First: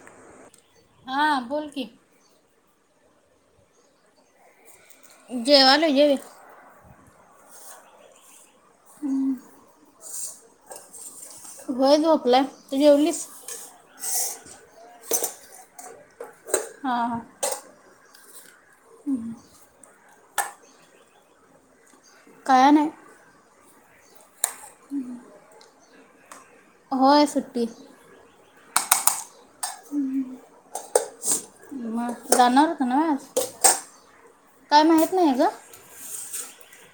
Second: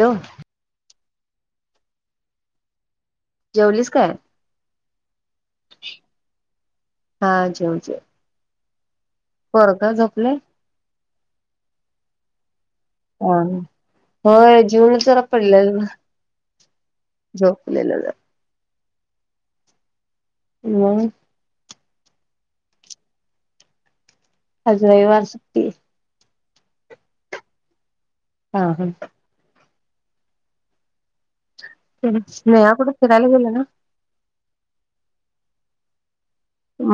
Low हा बोल कि जेवलीस काय जेवायलोय ये. हा जेव जेव पोरग झोपलय होय झोपलाय तू जेवलीस होय जेवुनच रा पडल्याल ब झोपलेलेलो हम्म [unintelligible] काय नाय आज रयवार सुट्टी होय सुट्टी हा ह हम्म [inaudible] म जाणार स्नेहा होता कुठं ना आज फिरायला गेल्या ना काय माहीत नाय ग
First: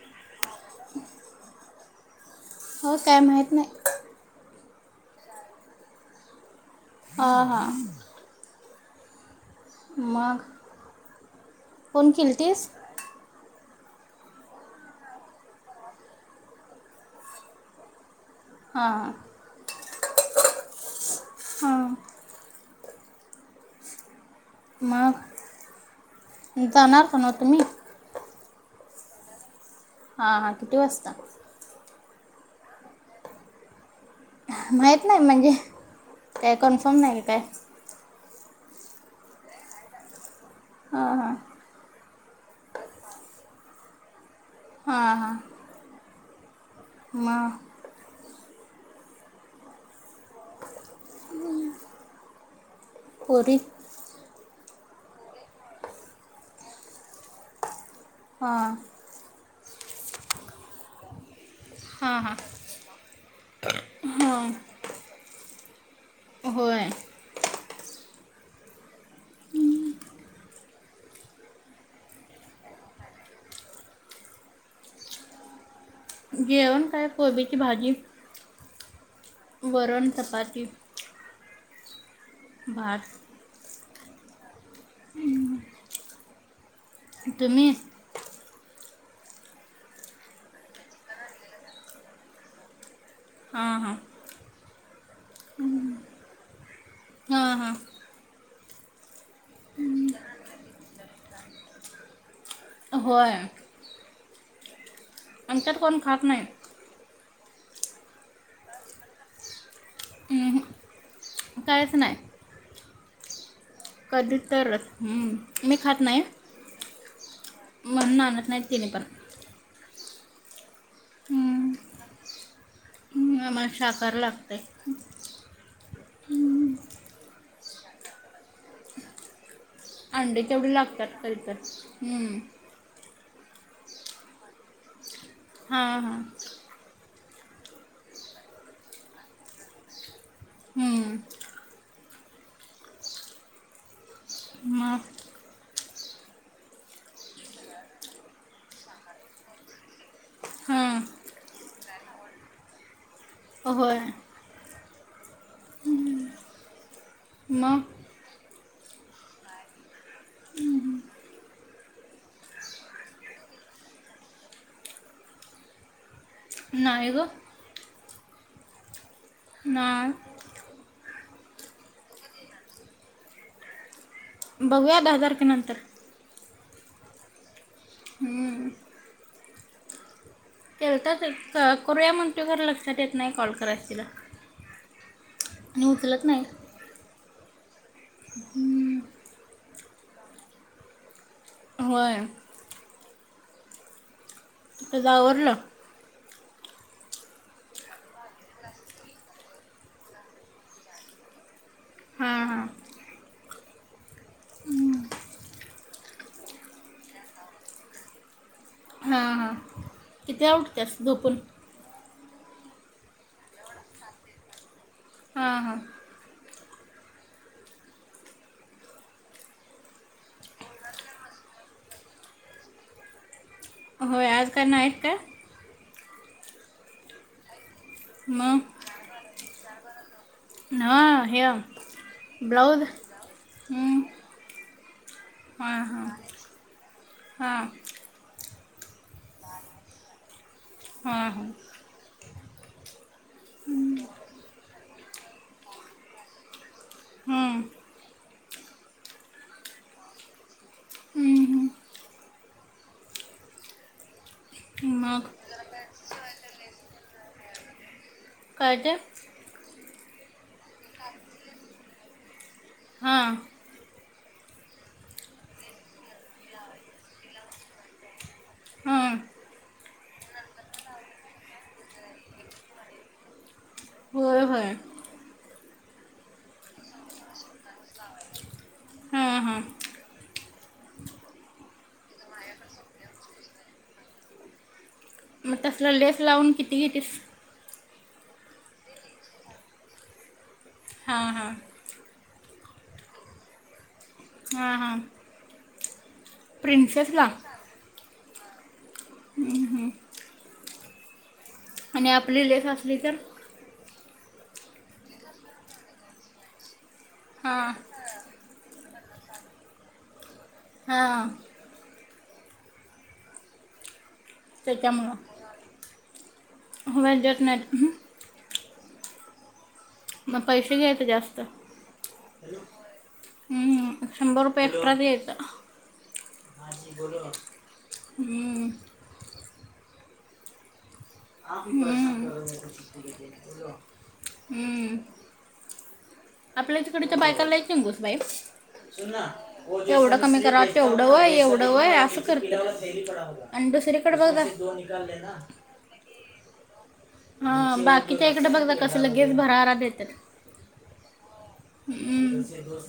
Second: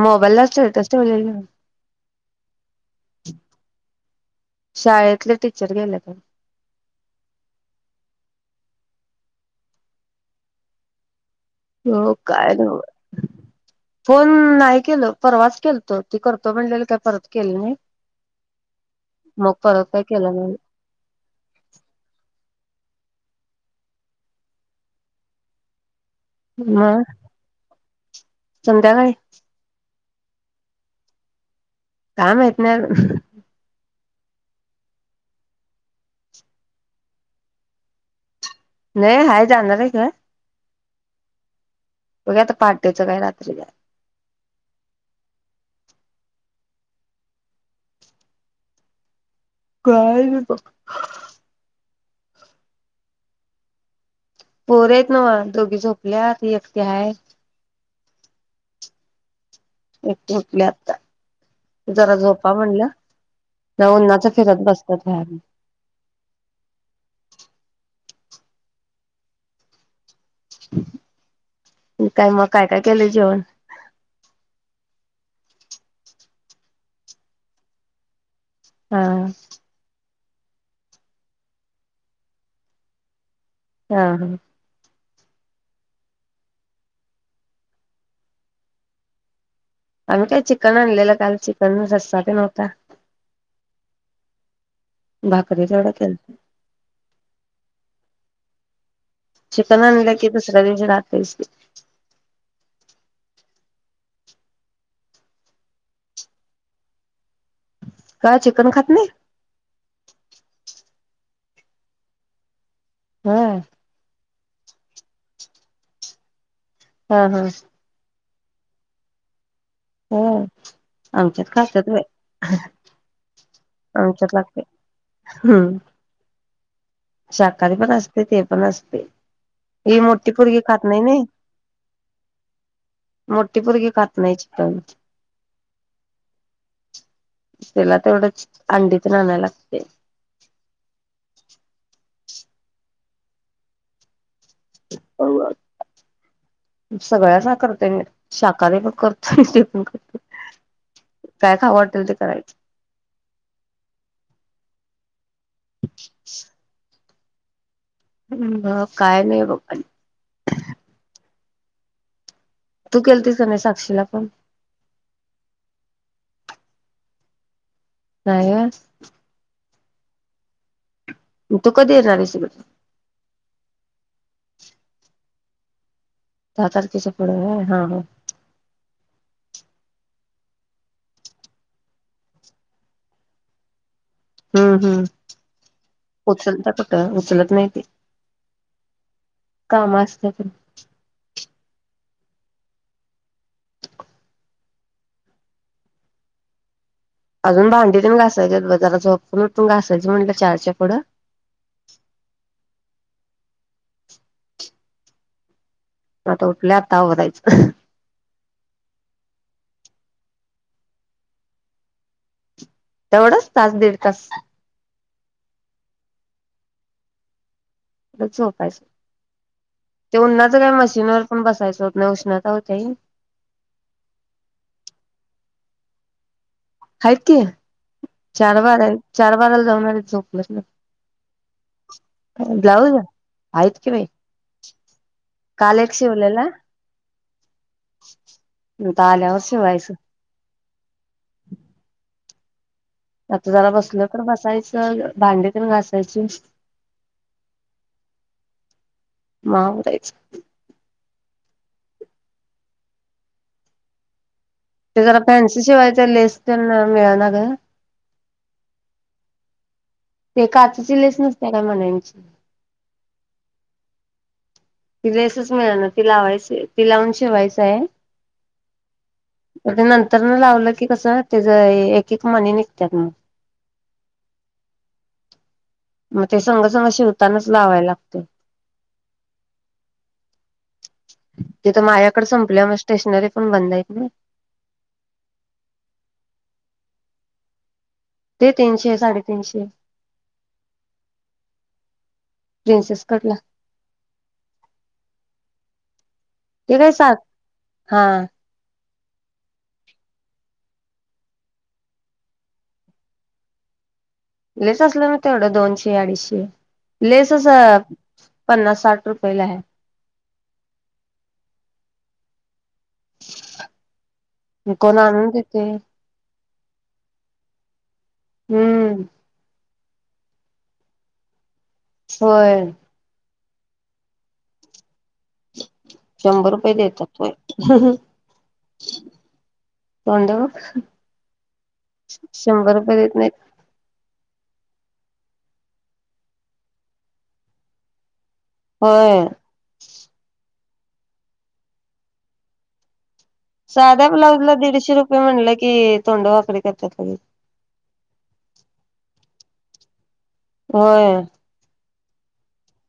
मोबाईल ला स्टेटस ठेवलेलं हो काय माहीत नाय शाळेतले टीचर गेलेत व्हय हा हा मग फोन ह्यो काय केलतीस न्हवं फोन नाही केल परवाच केलत ती तो म्हणलेली काय परत केलं नाही हा हा मोकार होतय केला हा मग् मग जाणार हो ना तुम्ही संध्याकाळी हा हा किती वाजता काय माहीत नाय आजुन माहीत नाही म्हणजे काय कन्फर्म नाही काय नाही हाय जाणार आहे का हं हं बघूया आता पहाटेचं काय रात्री जायचं हां हां म् काय नाय बग पोरी पोरं आहेत नव्ह दोघी झोपल्यात एकटी हाय हंअ् हम झोपल्यात जरा हां हां झोपा म्हणलं नाही उन्हाचं हां फिरत बसत्यात बाहेर हं होय मग काय मग काय काय केलंय जेवण जेवण काय कोबीची भाजी हाअ् वरण चपाती भात हा तुम्ही आम्ही काय चिकन आणलेलं काल चिकन रस्सा तेन होता हा हा भाकरी जड केलं हां हा चिकन आणलं की दुसऱ्या दिवशी रातयचकी होयं आमच्यात कोण खात नाय काय चिकन खात नी हं, कायच ंनाय तरं कधी तर हमं मी खात नाय हम् नाय ते नि पण ह आमच्यात खात्यात बाई आमला शाकार आमच्यात लागत लागतय काही पण पण असते ते पण असते अंडी केवढी लागतात तरीतरी हम्म मोठी पोरगी खात नाहीची तनच हा हा तिला ते तेवढंच अंडीत तर आणायला लागते हम्म [inaudible] मग सगळ्यांना करते मी शांहाकाारी पण करत मी ते पण करतोय हां काय खाऊ वाट ते करायचं होय [inaudible] म म काय नाही बघ आणि तू केलतीस का नाही साक्षीला फोन नाही गं नाही होय नाही मग तु कधी येणार आहीस इकडं बघूया दहा तारखेनंतर दहा तारखेच्या पुड होय हा हा हं. केलता तर करूया मग तू घर लक्षात येत नाही कॉल कराच तिला हम्म हम्म आणि उचलत नाही उचलतीया कुठ उचलत नाही ती कामा असत्यात व्हय तुझ आवरलं अजून भांडीतेन घासायची आहीत बघ जरा झोपून उठून घासायचं म्हणलं चारच्या पुडं हा हा आता उठलोय आता आवरायंच कितीला उठतीयास झोपन तेवढंच तास दीड तास हां हां तेवढंच झोपायच ते उन्हाच काय मशीनवर पण बसायचं होत नाही उष्णता होत्याही होय आज काय नाइट काय आहेत कि मग चार बारा आहेत चार बाराला जाऊणारे झोपलं न्हव हे ब्लाऊज आहेत की हम् बाई काल एक शिवलेला हां आता आल्यावर शिवायच हां आता जरा बसलोय तर बसायचं भांडेतेन घासायची हां माग आवरायंच ते जरा मग फॅन्सी शिवायच आहे लेस ते मिळणा ग काय ते ते काचची लेस नसतीया काय मण्यांनची हां ती लेसच मिळाणार ती लावायची ती लावून शिवायच आहे हां तर ते नंतर न लावलं कि कसं त्याच एक एक मणी निघत्यात मग होय होय मग ते संग संंग शिवतानाच लावायला लागते हां हां तिथ मायाकडे संपल्या मग स्टेशनरी पण बंद आहेत ना मग तसल लेस लावून किती घेतीस ते तीनशे साडेतीनशे हां हां प्रिनसेस कटला हां हां ते काय साध प्रिन्सेसला हा आणि आपली लेस असली तर लेस असला ना तेवढं दोनशे अडीचशे लेसच हां पन्नास साठ रुपयला हाय हां कोण आणून देते व्हय व्हयं देत नाहीत. हम्म मग पैसे घ्यायचे जास्त होय हम्म हू शंभर रुपये एक्स्ट्रा रेट चला शंभर रुपये देतात व्हय हम हम हं, तोंड अ बघ हम शंभर रुपये देत नाहीत हम्म आपल्या तिकडच्या बायका लय चिंगूस बाई होय तेवढं कमी करा. तेवढं वय एवढं वय असं करत्यात साध्या ब्लाउज ला दीडशे रुपये म्हणलं की तोंड वाक [unintelligible] हा बाकीच्या इकड बघ जा कस लगेच भरारा [unintelligible] होय हम् हम्म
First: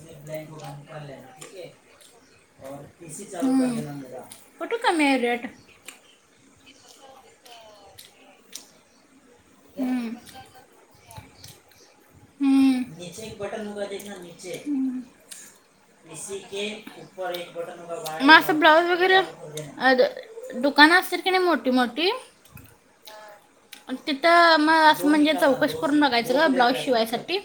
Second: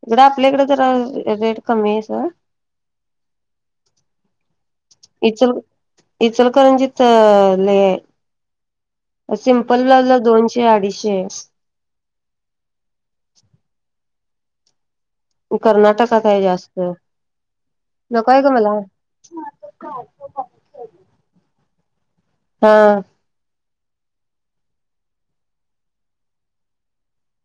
इकडं आपल्या इकडे जरा रेट कमी आहे सोड कुठ कमी हाय रेट तर नाही सिम्पल ब्लाउज हम्म. ला दोनशे अडीचशे हम्म कर्नाटकात आहे जास्त मग नकोय ग असं मला ब्लाऊज वगैरे दुकान असतील की नाही मोठी मोठी ते अ हा तिथं मग असं म्हणजे चौकशी करून बघायचं गं ब्लाऊज शिवायसाठी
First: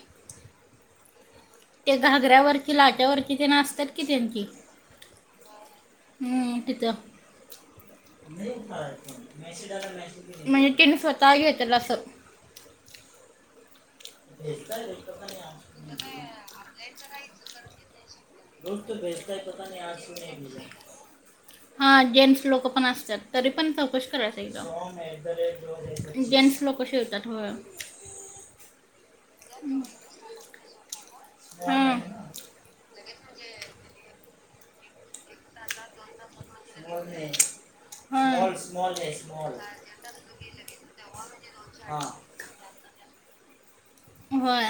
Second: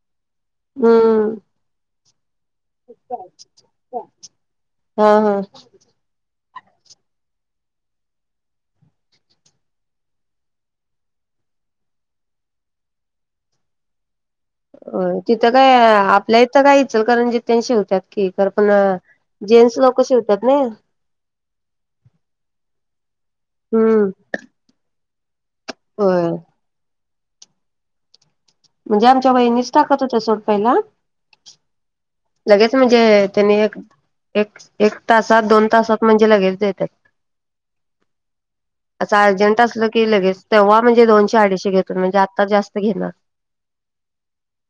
हम्म ते घागऱ्यावर ते लाट्यावरती की तेंन असतात कि तेंन की हा हा हम् इथ म्हणजे तिन स्वतः घेतला अस तिथं काय आपल्या इथं काय इचलकरंजीत तेन शिवत्यात की खरं पण जेंट्स लोक शिवतात ना हा जेंट्स लोक पण असत्यात तरी पण चौकशी हम्म करायचं एकदा बरी हाय की होय जेन्टस लोक शिवतात. होय म्हणजे आमच्या वहिनीच टाकत होत्या सोड पहिला. हां लगेच म्हणजे त्यांनी एक, एक, एक तासात दोन तासात म्हणजे लगेच देत्यात अस अर्जंट असल की लगेच तेव्हा म्हणजे दोनशे अडीचशे घेत होते म्हणजे आता जास्त घेणार. होय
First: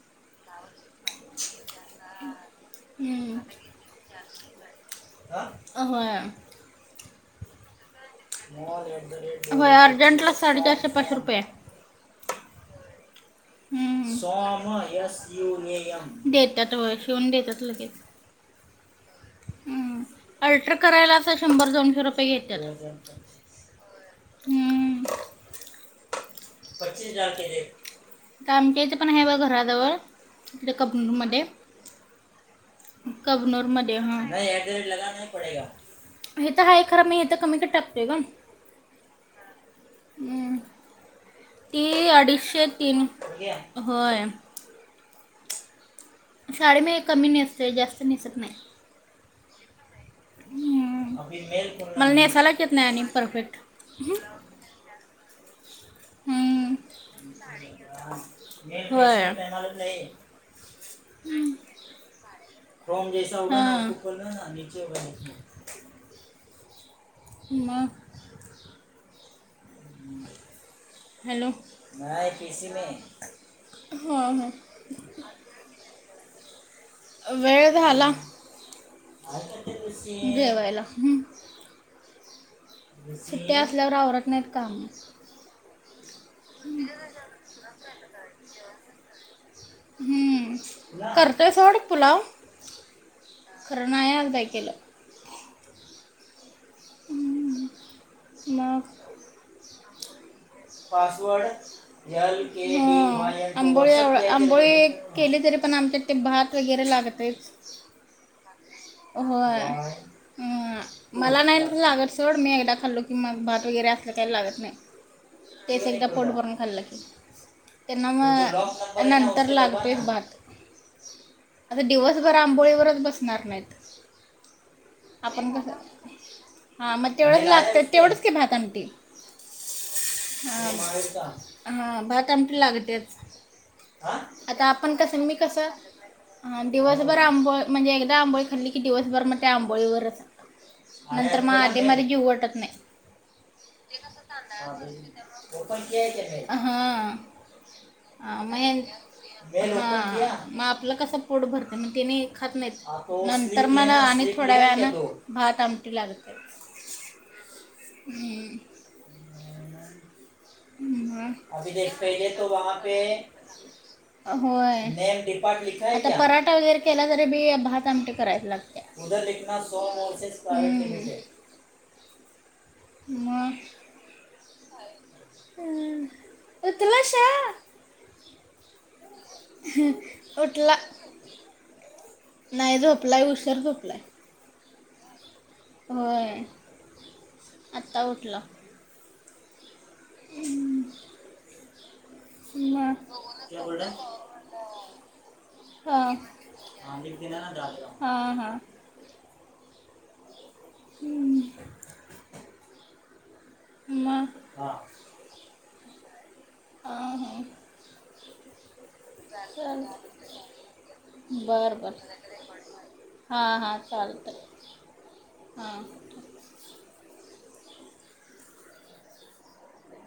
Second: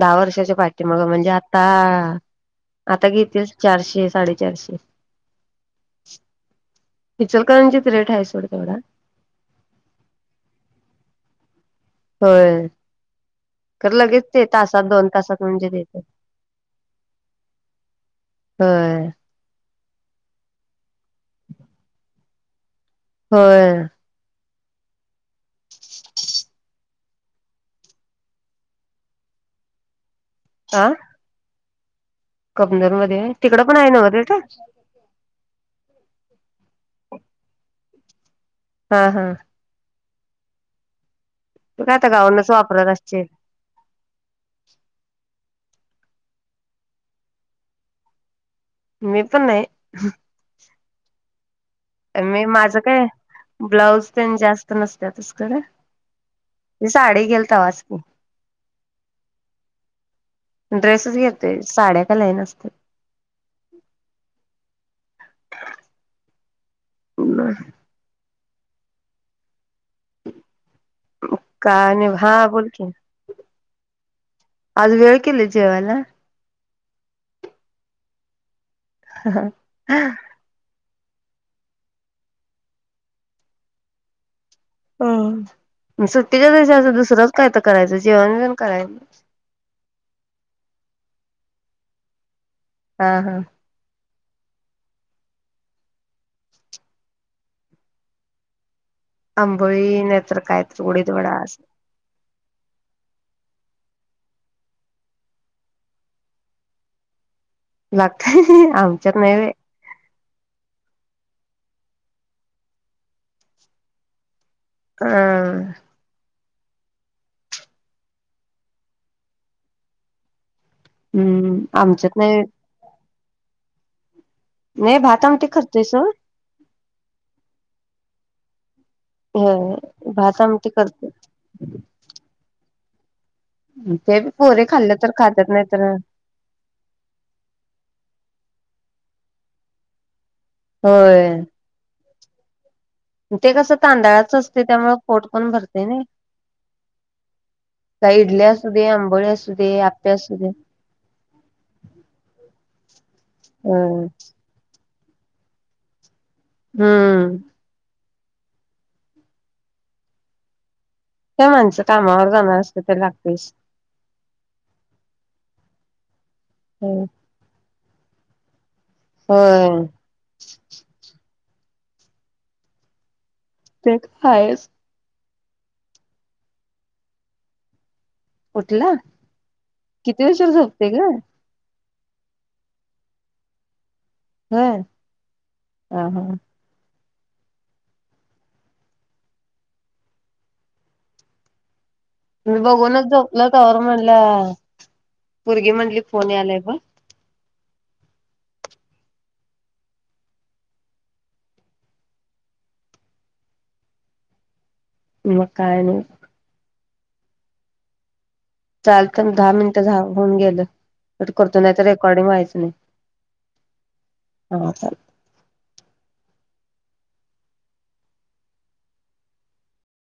दहा वर्षाच्या पाठीमाग म्हणल्या ता आता हम्म. घेतील चारशे साडेचारशे. इचलकरंजीत रेट आहे सोड तेवढा व्हय अर्जंटलाच साडेचारशे पाच रुपये हाय. होय. खरं लगेच हम्म ते तासात दोन तासात म्हणजे देते हम्म देतात होय शिवून देत्यात लगेच. होय हम्म अल्ट्रर करायला अस शंभर दोनशे रुपये घेत्यात. होय हम्म आमच्या इथं पण आहे बघ घराजवळ कुठं हा कबनुरमध्ये? कमनोर मध्ये आहे तिकडं कबनूर पण आहे मध्ये नव्ह ह [inaudible] थिएटर हे तर आहे खर म हे त कमी का टाकते ग हा, हा हम्म ती तू काय आता गावावरनच अडीचशे वापरत तीन असशील होय. साड्या मी कमी नेसते जास्त नेसत नाय. मी पण नाही हः हं अन मी माझ काय ब्लाऊज तेन जास्त नसत्यातच खर. हम्म, की होय. ड्रेसच हम्म घेतोय साड्या काय लई नसत्यात [inaudible] मग म हॅलो काय नाही हा हा बोल की आज वेळ केली जेवायला वेळ झाला. [inaudible] जेवायला हम्म सु्ट्या असल्यावर आवरत नाहीत. कामच हो सुट्टीच्या दिवसाच अस दुसरच काय त करायच जेवणबीवण करायच हम्म. करतोय सोड पुुलाव. हा हा खरं नाय अग ट्राय केलं हं हं हं मग अंबोळी नायतर पासवर्ड जल केबाईल आंबोळी आंबोळी केली तरी पण आमच्यात ते भात वगैरे लागतेच लागत होय हम मला नाही लागत सोड मी एकदा खाल्लो की मग भात वगैरे असलं काही लागत नाही अ तेच् एकदा पोट भरून खाल्ल की त्यांना मग नंतर लागतो भात हम्म आमच्यात नाही नार नायत नाही भात आमटी आपण कस करतोय सोड हा म तेवढंच लागतंय तेवढंच भात आमटी होय भात ह आमटी करतोय हा भात आमटी लागल तेच ते बी आता पोरी आपण खाल्लं तर कस मी खात्यात कस नाही तर दिवसभर आंब म्हणजे एकदा आंबो दिवसभर मग ते आंबोळी वरच नंतर होय म आधी मधी जीवड पडत नाय ते कसं तांदळाचं असतय त्यामुळे पोट पण भरतय नाही हा काय इडली असू मग दे आंबोळी असू दे आप्पे असू दे मग आपलं कस पोट भरते मग तिने खात नाहीत नंतर होय मला आणि थोड्या व भात आमटी लागते हम्म हम्म म काय माणसं कामावर व्हय जाणार असत्यात तर लागतयच आता पराठा वगैरे होय केला तरी बी भात तामटी कराय [unintelligible] उधर एकनाथ होय सोमोर नट म ते हायच हम्म उतलाशा उठला किती उशीर उठला झोपतय ग नाही झोपलाय उशर झोपलाय होय हा हा होय आता उठलो मी बघूनच मग झोपलं तवर म्हनलं पोरगी म्हनली फोन यालाय ब हा हा हम्म म म कायनई अं हा! चालत दहा मिनटं झा होऊन गेल. प करतो नाही बरं तर बरं रेकॉर्डिंग व्हायचं नाही. हां हां चालतं हा चाल हां